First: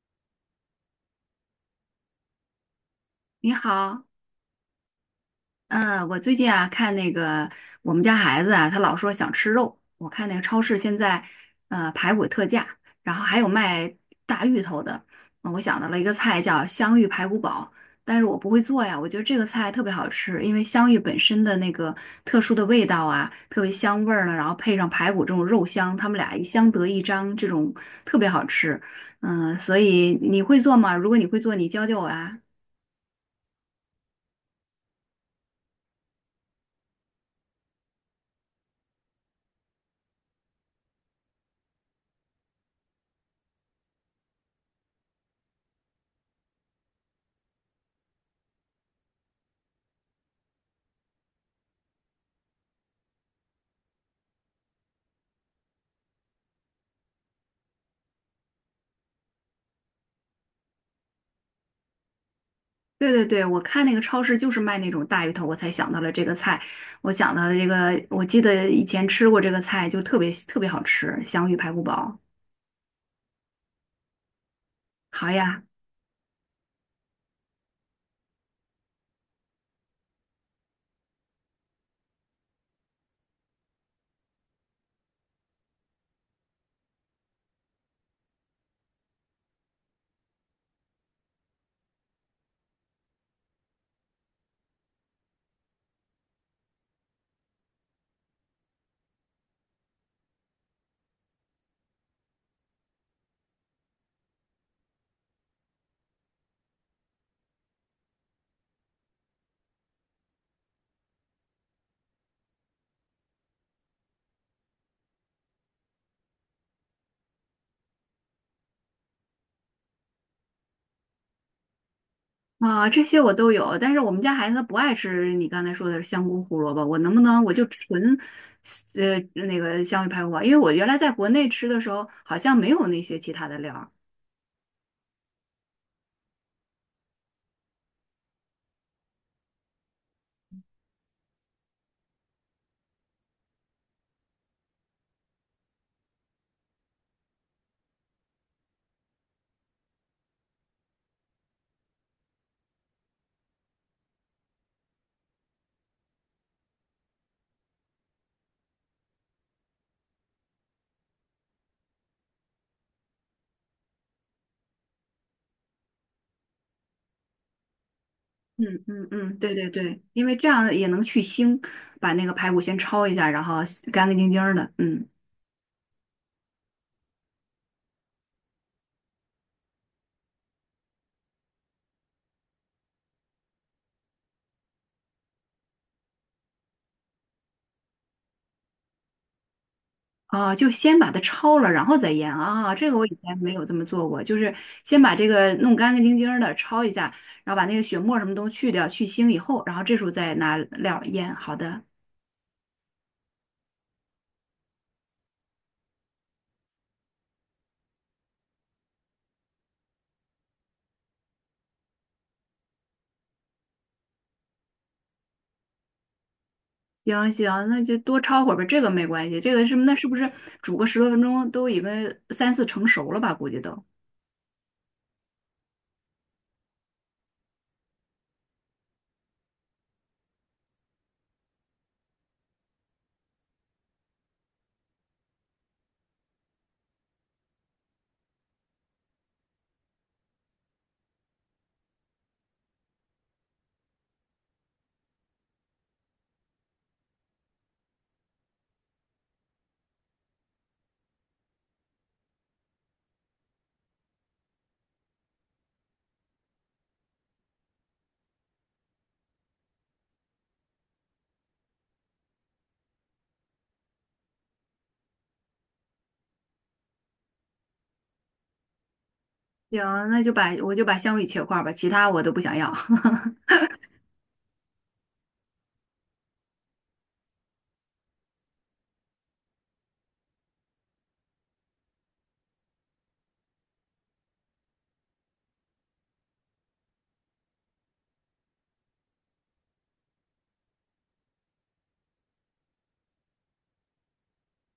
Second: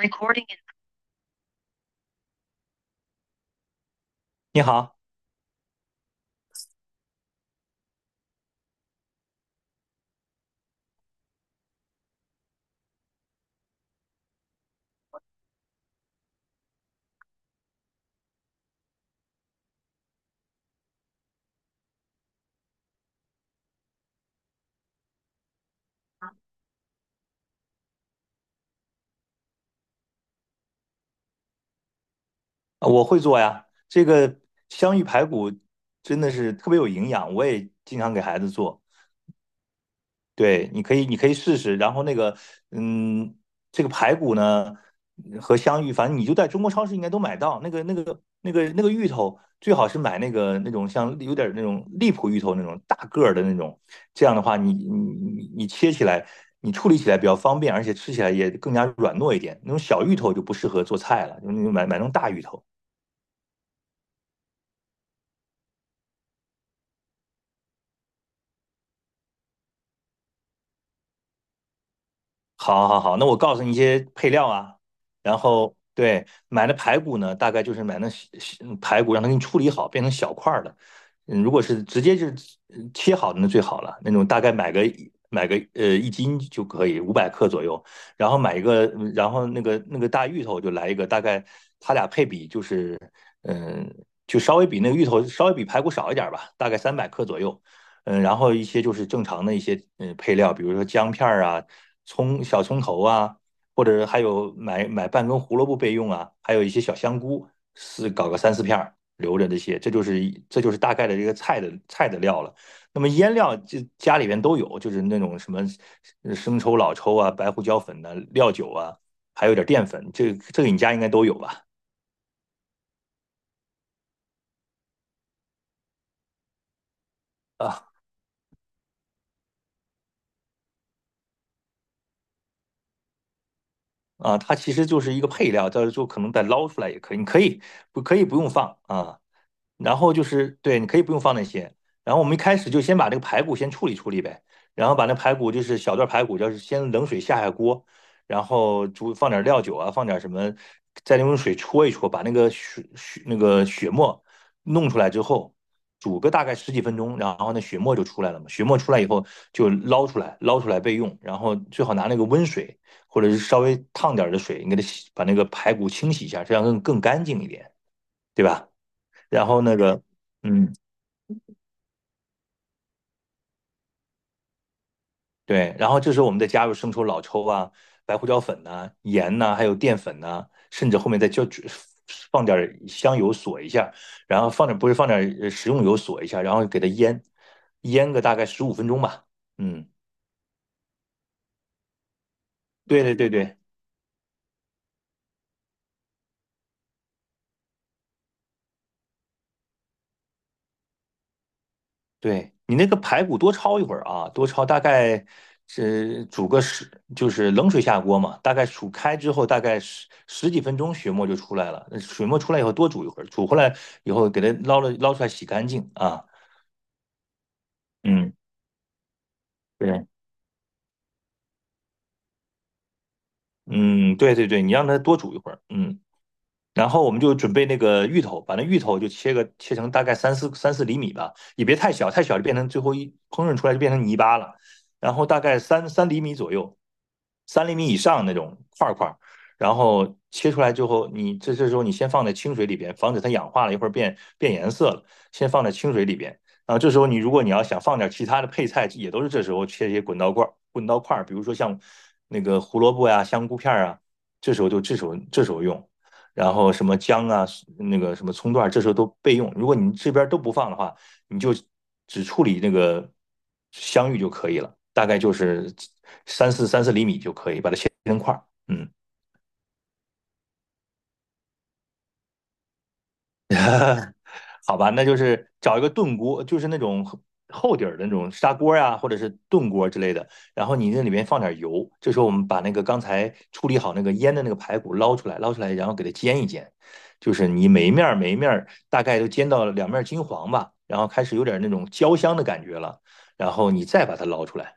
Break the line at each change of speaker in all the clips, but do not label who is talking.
Recording in
你好。
你好，
嗯，我最近啊看那个我们家孩子啊，他老说想吃肉。我看那个超市现在排骨特价，然后还有卖大芋头的。我想到了一个菜叫香芋排骨煲，但是我不会做呀。我觉得这个菜特别好吃，因为香芋本身的那个特殊的味道啊，特别香味儿呢，然后配上排骨这种肉香，他们俩一相得益彰，这种特别好吃。所以你会做吗？如果你会做，你教教我啊。
我会做呀。这个香芋排骨真的是特别有营养，我也经常给孩子做。对，你可以试试。然后嗯，这个排骨呢和香芋，反正你就在中国超市应该都买到。那个芋头，最好是买那个那种像有点那种荔浦芋头那种大个儿的那种。这样的话你切起来，你处理起来比较方便，而且吃起来也更加软糯一点。那种小芋头就不适合做菜了，就那种买那种大芋头。
对对对，我看那个超市就是卖那种大鱼头，我才想到了这个菜。我想到了这个，我记得以前吃过这个菜，就特别特别好吃，香芋排骨煲。
好，好，好，那我告诉你一些配料啊，
好
然
呀。
后对，买的排骨呢，大概就是买那小小排骨，让它给你处理好，变成小块儿的。如果是直接就是切好的那最好了，那种大概买个1斤就可以，500克左右。然后买一个，然后那个大芋头就来一个，大概它俩配比就是，嗯，就稍微比那个芋头稍微比排骨少一点儿吧，大概300克左右。然后一些就是正常的一些配料，比如说姜片儿啊、葱、小葱头啊，或者还有买半根胡萝卜备用啊，还有一些小香菇，是搞个三四片儿留着这些，这就是大概的这个菜的料了。那么腌料这家里边都有，就是那种什么生抽、老抽啊、白胡椒粉呐、料酒啊，还有点淀粉，这个你家应该都有吧？
啊，这些我都有，但是我们家孩子他不爱吃你刚才说的香菇胡萝卜，我能不能我就
啊
纯呃那个香芋排骨煲？因为我原来在国内吃的时候好像没有那些其他的料儿。
啊，它其实就是一个配料，到时候可能再捞出来也可以，你可以不可以不用放啊？然后就是对，你可以不用放那些。然后我们一开始就先把这个排骨先处理处理呗，然后把那排骨就是小段排骨，就是先冷水下锅，然后煮放点料酒啊，放点什么，再用水搓一搓，把那个血血那个血沫弄出来之后，煮个大概十几分钟，然后那血沫就出来了嘛。血沫出来以后就捞出来，捞出来备用。然后最好拿那个温水或者是稍微烫点的水，你给它洗，把那个排骨清洗一下，这样更干净一点，对吧？
嗯嗯嗯，
然
对
后
对对，因为这
嗯，
样也能去腥，把那个排骨先焯一下，然后干干净净儿的。嗯。
对，然后这时候我们再加入生抽、老抽啊、白胡椒粉呐、盐呐、还有淀粉呐、甚至后面再就放点儿香油锁一下，然后放点不是放点儿食用油锁一下，然后给它腌，腌个大概15分钟吧。嗯，
啊，就先把它焯了，然后再腌啊。这个
对
我以
对对
前没
对。
有这么做过，就是先把这个弄干干净净儿的焯一下，然后把那个血沫什么都去掉，去腥以后，然后这时候再拿料儿腌。好的。
对你那个排骨多焯一会儿啊，多焯大概是煮个十，就是冷水下锅嘛，大概煮开之后大概十几分钟血沫就出来了。那水沫出来以后多煮一会儿，煮回来以后给它捞了捞出来洗干净啊。
行行，那就多
嗯，
焯会儿吧，这个没关系。这个是那
对，
是不是煮个十多分钟都已经三四成熟了吧？估计都
嗯，对对对，你让它多煮一会儿，嗯。然后我们就准备那个芋头，把那芋头就切成大概三四厘米吧，也别太小，太小就变成最后一烹饪出来就变成泥巴了。然后大概三厘米左右，三厘米以上那种块儿块儿，然后切出来之后，这时候你先放在清水里边，防止它氧化了，一会儿变颜色了，先放在清水里边。然后这时候如果你要想放点其他的配菜，也都是这时候切一些滚刀块儿，比如说像那个胡萝卜呀、香菇片儿啊，这时候就这时候这时候用。然后什么姜啊，那个什么葱段，这时候都备用。如果你这边都不放的话，你就只处理那个香芋就可以了，大概就是三四厘米就可以把它切成块儿。嗯。
行，那就把我就把香芋切块儿吧，其他我都不想要。
好吧，那就是找一个炖锅，就是那种厚厚底儿的那种砂锅呀、或者是炖锅之类的。然后你那里面放点油，这时候我们把那个刚才处理好那个腌的那个排骨捞出来，捞出来，然后给它煎一煎。就是你每一面儿每一面儿大概都煎到两面金黄吧，然后开始有点那种焦香的感觉了，然后你再把它捞出来。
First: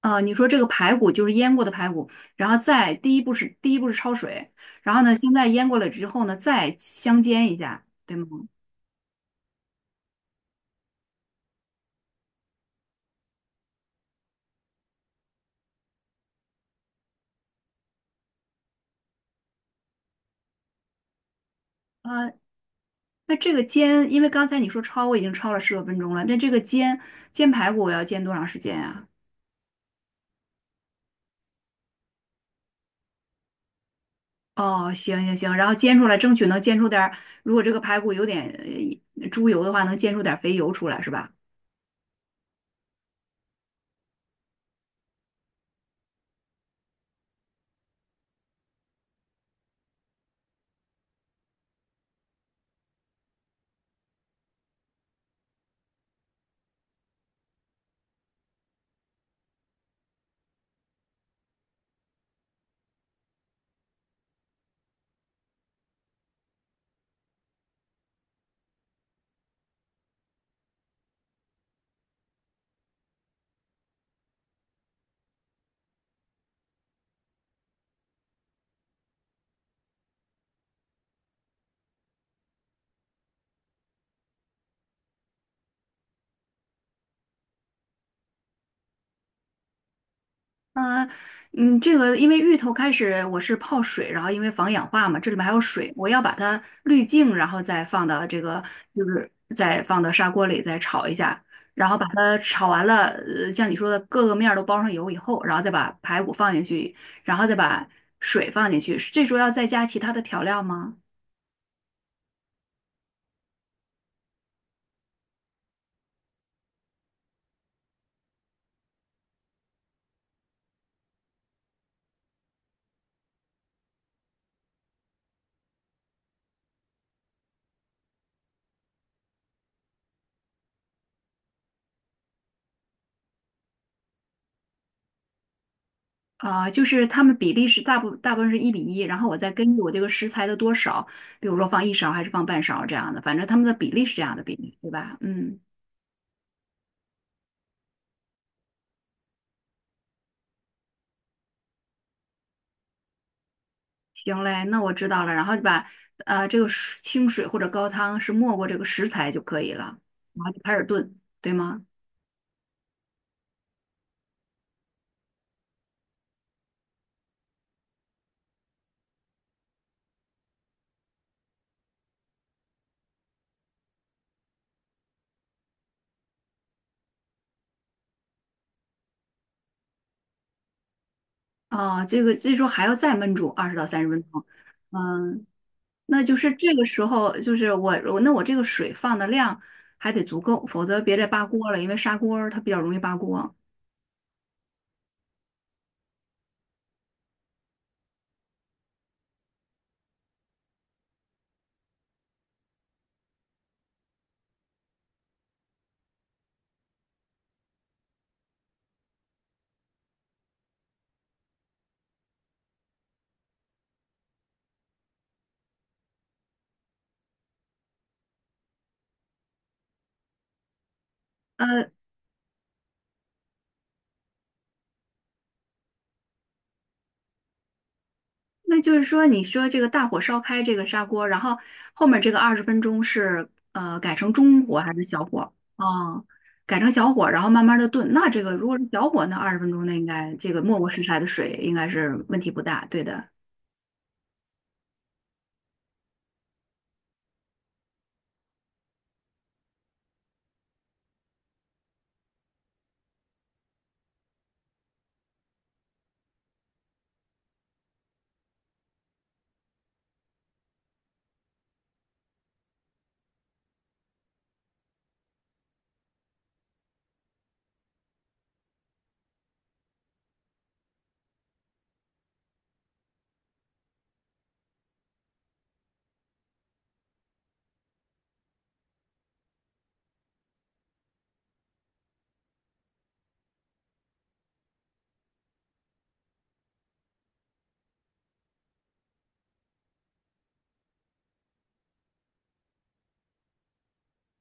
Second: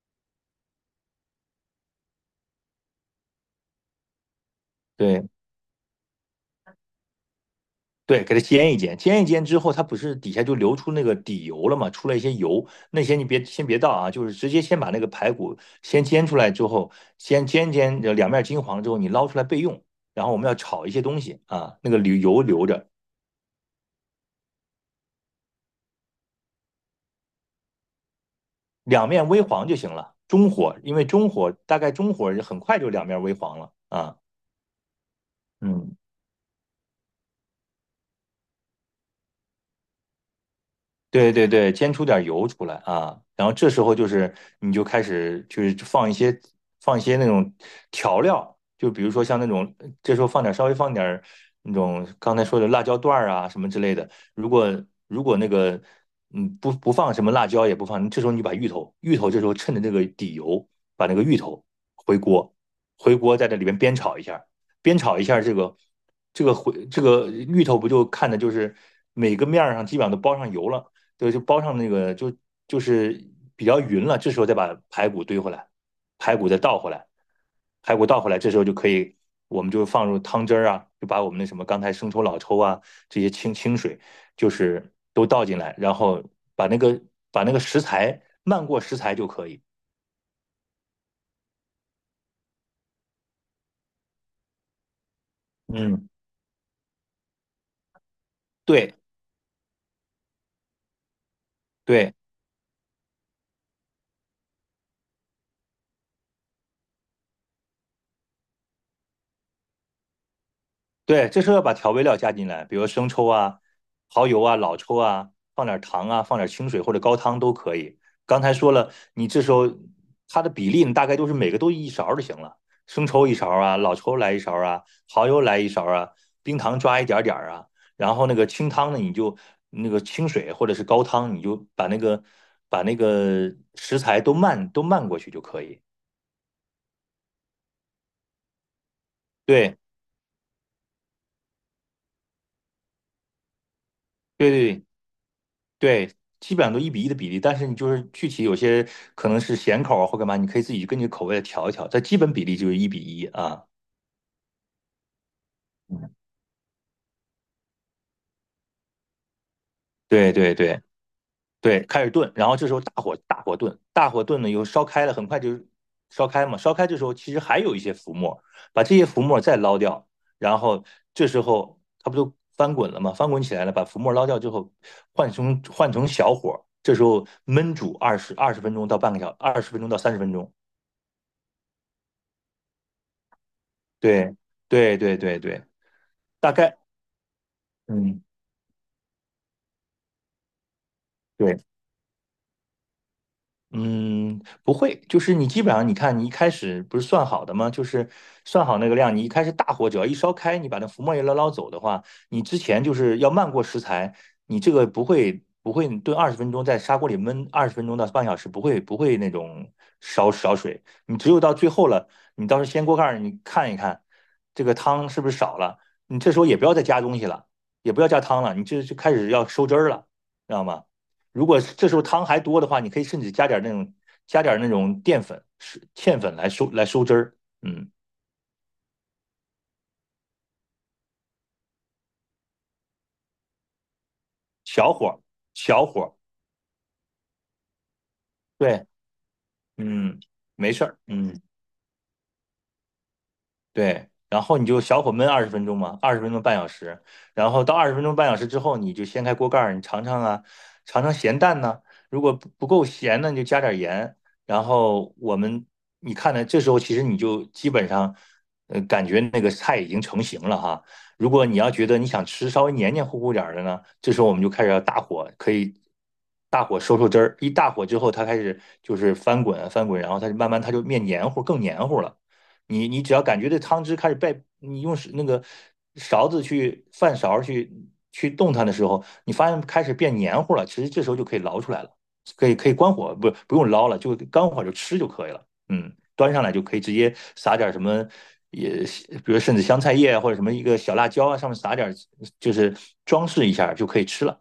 啊，你说这个排骨就是腌过的排骨，然后再第一步是焯水，然后呢，
对，
现在腌过了之后呢，再香煎一下，对
对，
吗？
给它煎一煎，煎一煎之后，它不是底下就流出那个底油了嘛，出来一些油，那些你别先别倒啊，就是直接先把那个排骨先煎出来之后，先煎煎两面金黄了之后，你捞出来备用。然后我们要炒一些东西啊，留
呃，
油留着，
那这个煎，因为刚才你说焯，我已经焯了十多分钟了，那这个煎排骨我要煎多长时间呀？
两面微黄就行了。中火，因为中火大概很快就两面微黄了啊。
哦，行行行，然后
嗯。
煎出来，争取能煎出点儿。如果这个排骨有点猪油的话，能煎出点儿肥油出来是吧？
对对对，煎出点油出来啊，然后这时候就是你就开始就是放一些那种调料，就比如说像那种这时候稍微放点儿那种刚才说的辣椒段儿啊什么之类的。如果如果不放什么辣椒也不放，这时候你把芋头这时候趁着这个底油把那个芋头回锅回锅在这里边煸炒一下，煸炒一下这个这个回这个芋头不就看的就是每个面儿上基本上都包上油了。对，就包上那个就是比较匀了，这时候再把排骨堆回来，排骨再倒回来，排骨倒回来，这时候就可以，我们就放入汤汁儿啊，就把我们那什么刚才生抽、老抽啊这些清水，就是都倒进来，然后把那个把那个食材漫过食材就可以。
啊，嗯，这个因为芋头开始我是泡水，然后因为防氧化嘛，这里面还有水，我
嗯，
要把它滤净，然后再放到这个，
对
就是再放到砂锅里再炒一下，然后把
对。
它炒完了，呃，像你说的各个面儿都包上油以后，然后再把排骨放进去，然后再把水放进去，这时候要再加其他的调料吗？
对，这时候要把调味料加进来，比如生抽啊、蚝油啊、老抽啊，放点糖啊，放点清水或者高汤都可以。刚才说了，你这时候它的比例，你大概都是每个都一勺就行了，生抽一勺啊，老抽来一勺啊，蚝油来一勺啊，冰糖抓一点点儿啊，然后那个清汤呢，你就那个清水或者是高汤，你就把那个食材都漫过去就可以。
啊，就是它们比例是大部分是1:1，然后我再根
对
据我这个食材的多少，比如说放一勺还是放半勺这样的，反正它们的比例是这样的
对
比例，
对。
对吧？嗯。
对，基本上都一比一的比例，但是你就是具体有些可能是咸口啊或干嘛，你可以自己根据口味来调一调，但基本比例就是一比一啊。
行嘞，那我知道了，然后就把
嗯
这个水清水或者高汤是没过这个食材就可以了，
对
然后
对
就开
对
始炖，对吗？
对，开始炖，然后这时候大火炖，大火炖呢又烧开了，很快就烧开嘛，烧开这时候其实还有一些浮沫，把这些浮沫再捞掉，然后这时候它不就翻滚了吗？翻滚起来了，把浮沫捞掉之后，换成小火，这时候焖煮二十分钟到半个小，二十分钟到30分钟。
啊，这个这时候还要再焖煮二十到三十分
对
钟，
对对对
嗯，
对，
那就
大
是这
概，
个时候就是我
嗯，
那我这个水放的量还得足够，否则别再扒
对。
锅了，因为砂锅儿它比较容易扒锅。
嗯，不会，就是你基本上，你看你一开始不是算好的吗？就是算好那个量，你一开始大火只要一烧开，你把那浮沫一捞走的话，你之前就是要漫过食材，你这个不会炖二十分钟，在砂锅里焖二十分钟到半小时，不会那种烧水，你只有到最后了，你到时候掀锅盖儿，你看一看这个汤是不是少了，你这时候也不要再加东西了，也不要加汤了，你这就开始要收汁儿了，知道吗？如果这
呃，
时候汤还多的话，你可以甚至加点那种淀粉、是芡粉来收汁儿。嗯，
那就是说，你说这个大火烧开这个砂锅，然后后面这个二十分钟是呃改成中火
小
还是
火
小火？
小火，
哦，改成小火，然后慢慢的炖。那这个如果是
对，
小火，那二十分钟那应
嗯，
该这个
没
没
事
过
儿，
食材的
嗯。
水应该是问题不大，对的。
对，然后你就小火焖二十分钟嘛，二十分钟半小时，然后到二十分钟半小时之后，你就掀开锅盖儿，你尝尝啊，尝尝咸淡呢、如果不够咸呢，你就加点盐。然后我们你看呢，这时候其实你就基本上，感觉那个菜已经成型了哈。如果你要觉得你想吃稍微黏黏糊糊点儿的呢，这时候我们就开始要大火，可以大火收汁儿。一大火之后，它开始就是翻滚啊翻滚，然后它就慢慢它就面黏糊，更黏糊了。你只要感觉这汤汁开始被你用那个勺子去饭勺去动它的时候，你发现开始变黏糊了，其实这时候就可以捞出来了，可以关火，不用捞了，就关火就吃就可以了。嗯，端上来就可以直接撒点什么，也比如甚至香菜叶啊或者什么一个小辣椒啊，上面撒点就是装饰一下就可以吃了，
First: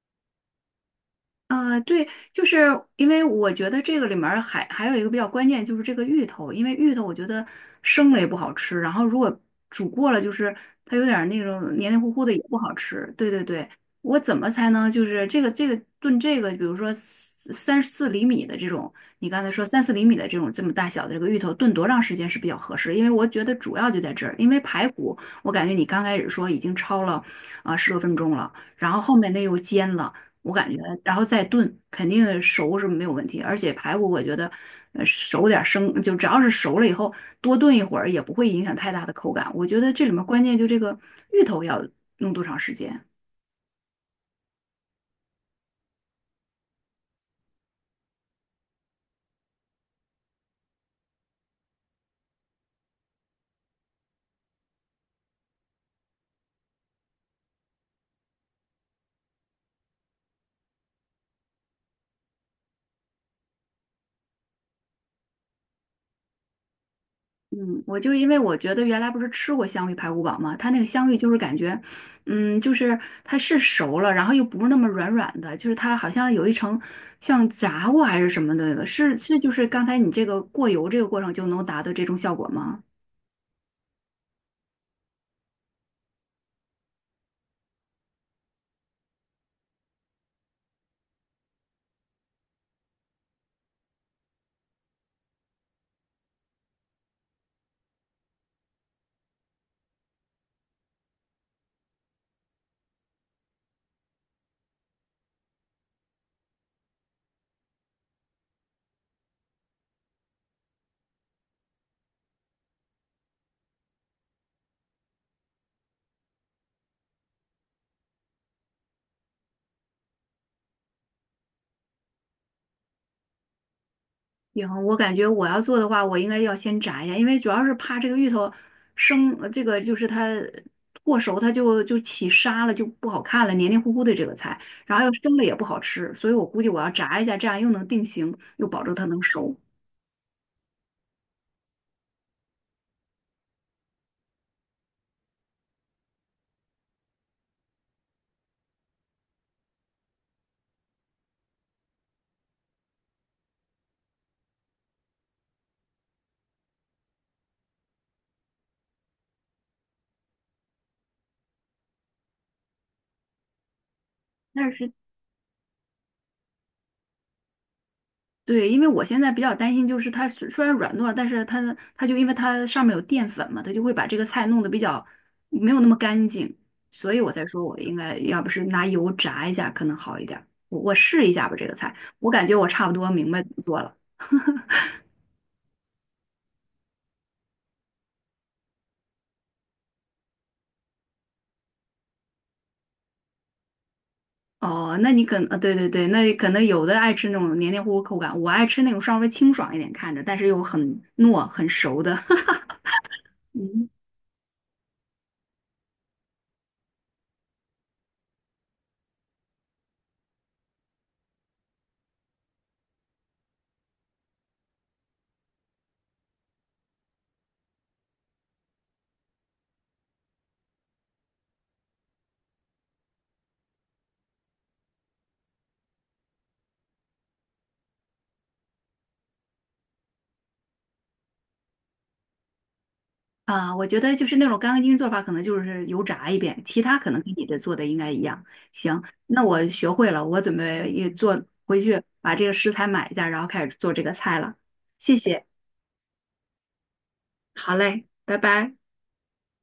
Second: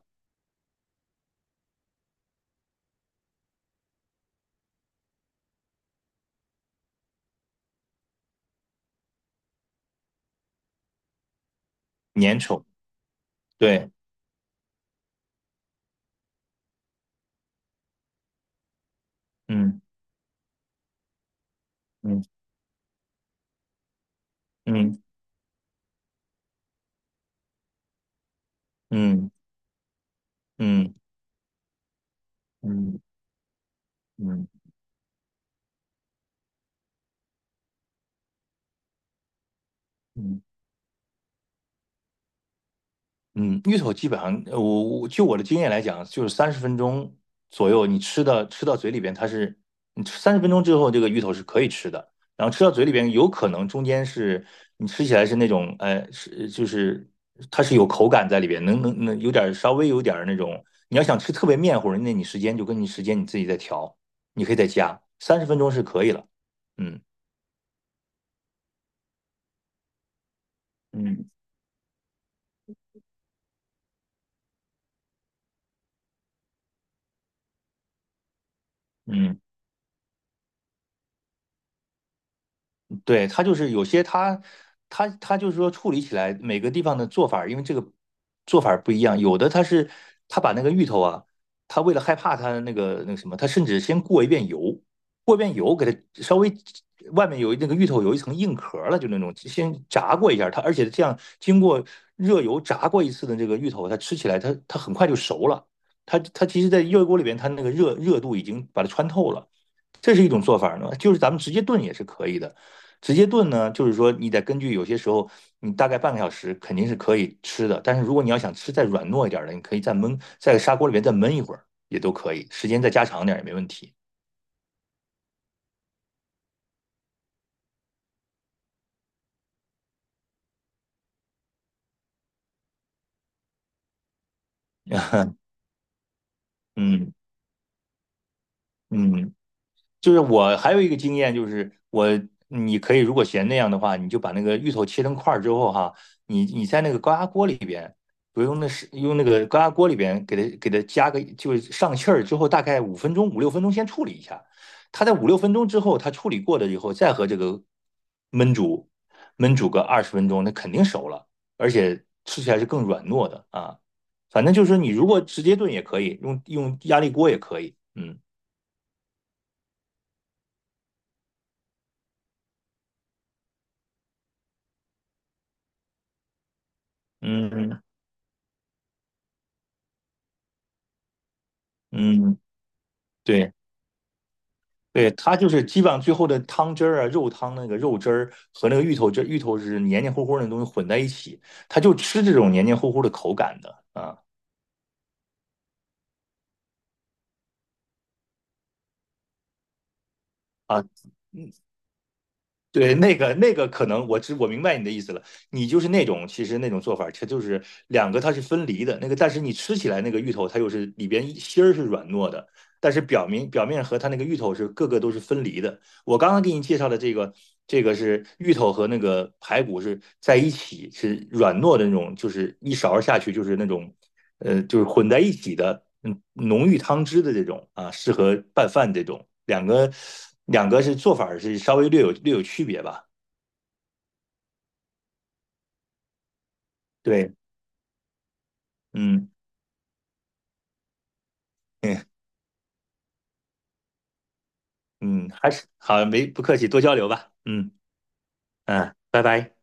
对，就是因为我觉得这个里面儿还有一个比较关键，就是这个芋头，因为芋头我觉得生了也不好吃，然后如果煮过了，就是它有点儿那种黏黏糊糊的也
粘
不
稠。
好吃。对对对，
对，
我怎么才能就是这个炖这个，比如说三四厘米的这种，你刚才说三四厘米的这种这么大小的这个芋头，炖多长时间
嗯
是比较合适？因为我觉得主要就在这儿，因为排
嗯
骨我感觉你刚开始说已经焯了啊十多分钟了，然后后
嗯
面那又煎了。我感觉，
嗯嗯
然后再炖，肯定熟是
嗯
没有问题。而且排骨，我
嗯
觉
嗯。
得，
嗯
熟点儿生，就只要是熟了以后，多炖一会儿也不会影响太大的口感。我觉得这里面关
嗯
键就这个芋头要弄多长时间。
嗯，芋头基本上，我就我的经验来讲，就是三十分钟左右，你吃到嘴里边，它是你吃三十分钟之后，这个芋头是可以吃的。然后吃到嘴里边，有可能中间是你吃起来是那种，是就是它是有口感在里边，能有点儿稍微有点儿那种。你要想吃特别面糊，那你时间就跟你时间你自己再调，你可以再加，三十分钟是可以了。嗯
嗯，我就因为我觉得原来不是吃过香芋排骨煲嘛，它那个香芋
嗯。
就是感觉，就是它是熟了，然后又不是那么软软的，就是它好像有一层像炸过还是什么的那个，是
嗯。
就是刚才你这个过油这个过程就能达到这种效果吗？
对，它就是有些它就是说处理起来每个地方的做法儿因为这个做法儿不一样，有的它是它把那个芋头啊，它为了害怕它那个那个什么，它甚至先过一遍油，过一遍油给它稍微外面有那个芋头有一层硬壳儿了，就那种先炸过一下儿它，而且这样经过热油炸过一次的这个芋头，它吃起来它很快就熟了，它其实在热锅里边它那个热度已经把它穿透了，这是一种做法呢，就是咱们直接炖也是可以的。直接炖呢，就是说你得根据有些时候，你大概半个小时肯定是可以吃的。但是如果你要想吃再软糯一点的，你可以再焖，在砂锅里面再焖一会儿也都可以，时间再加长点也没问题。
行，我感觉我要做的话，我应该要先炸一下，因为主要是怕这个芋头生，这个就是它过熟，它就就起沙了，就不好看了，黏黏糊糊的这个菜，然后又生了也不好吃，所以我估计我要
嗯
炸一下，这样又能定型，又保证它能
嗯，
熟。
就是我还有一个经验，就是我你可以如果嫌那样的话，你就把那个芋头切成块儿之后哈，你在那个高压锅里边，不用那是用那个高压锅里边给它加个就是上气儿之后，大概5分钟五六分钟先处理一下，它在五六分钟之后，它处理过了以后，再和这个焖煮焖煮个二十分钟，那肯定熟了，而且吃起来是更软糯的啊。反正就
那
是你
是。
如果直接炖也可以，用压力锅也可以，嗯
对，因为我现在比较担心，就是它虽然软糯，但是它就因为它上面有淀粉嘛，它就会把这个菜弄得比较没有那么干净，所以我才说我
嗯
应该要不是拿油炸一下可能好一点儿。我试一下吧，这个菜，我
嗯。
感觉我差不多明白怎
对
么做了。
对，它就是基本上最后的汤汁儿啊、肉汤那个肉汁儿和那个芋头汁、芋头是黏黏糊糊的东西混在一起，它就吃这种黏黏糊糊的口感的啊。
哦，那你可能，对对对，那可能有的爱吃那种黏黏糊糊口感，我爱吃那种稍微清爽一点看着，但是又
啊
很糯很熟的。
对，那个 那个可
嗯
能我明白你的意思了，你就是那种其实那种做法，它就是两个它是分离的，那个但是你吃起来那个芋头它又是里边芯儿是软糯的，但是表面和它那个芋头是各个都是分离的。我刚刚给你介绍的这个这个是芋头和那个排骨是在一起是软糯的那种，就是一勺下去就是那种就是混在一起的，嗯，浓郁汤汁的这种啊，适合拌饭这种。两个是做法是稍微略有区别吧？
我觉得就是那种干干净净做法，可能就是油炸一遍，其他可能跟
对，
你的做的应该一样。行，
嗯
那我学会了，我准备也做回去
嗯
把这个食材买一下，然后开始做这个菜了。谢
嗯，
谢，
还是好，没不客气，多交流吧。嗯
好嘞，拜拜。
嗯，拜拜。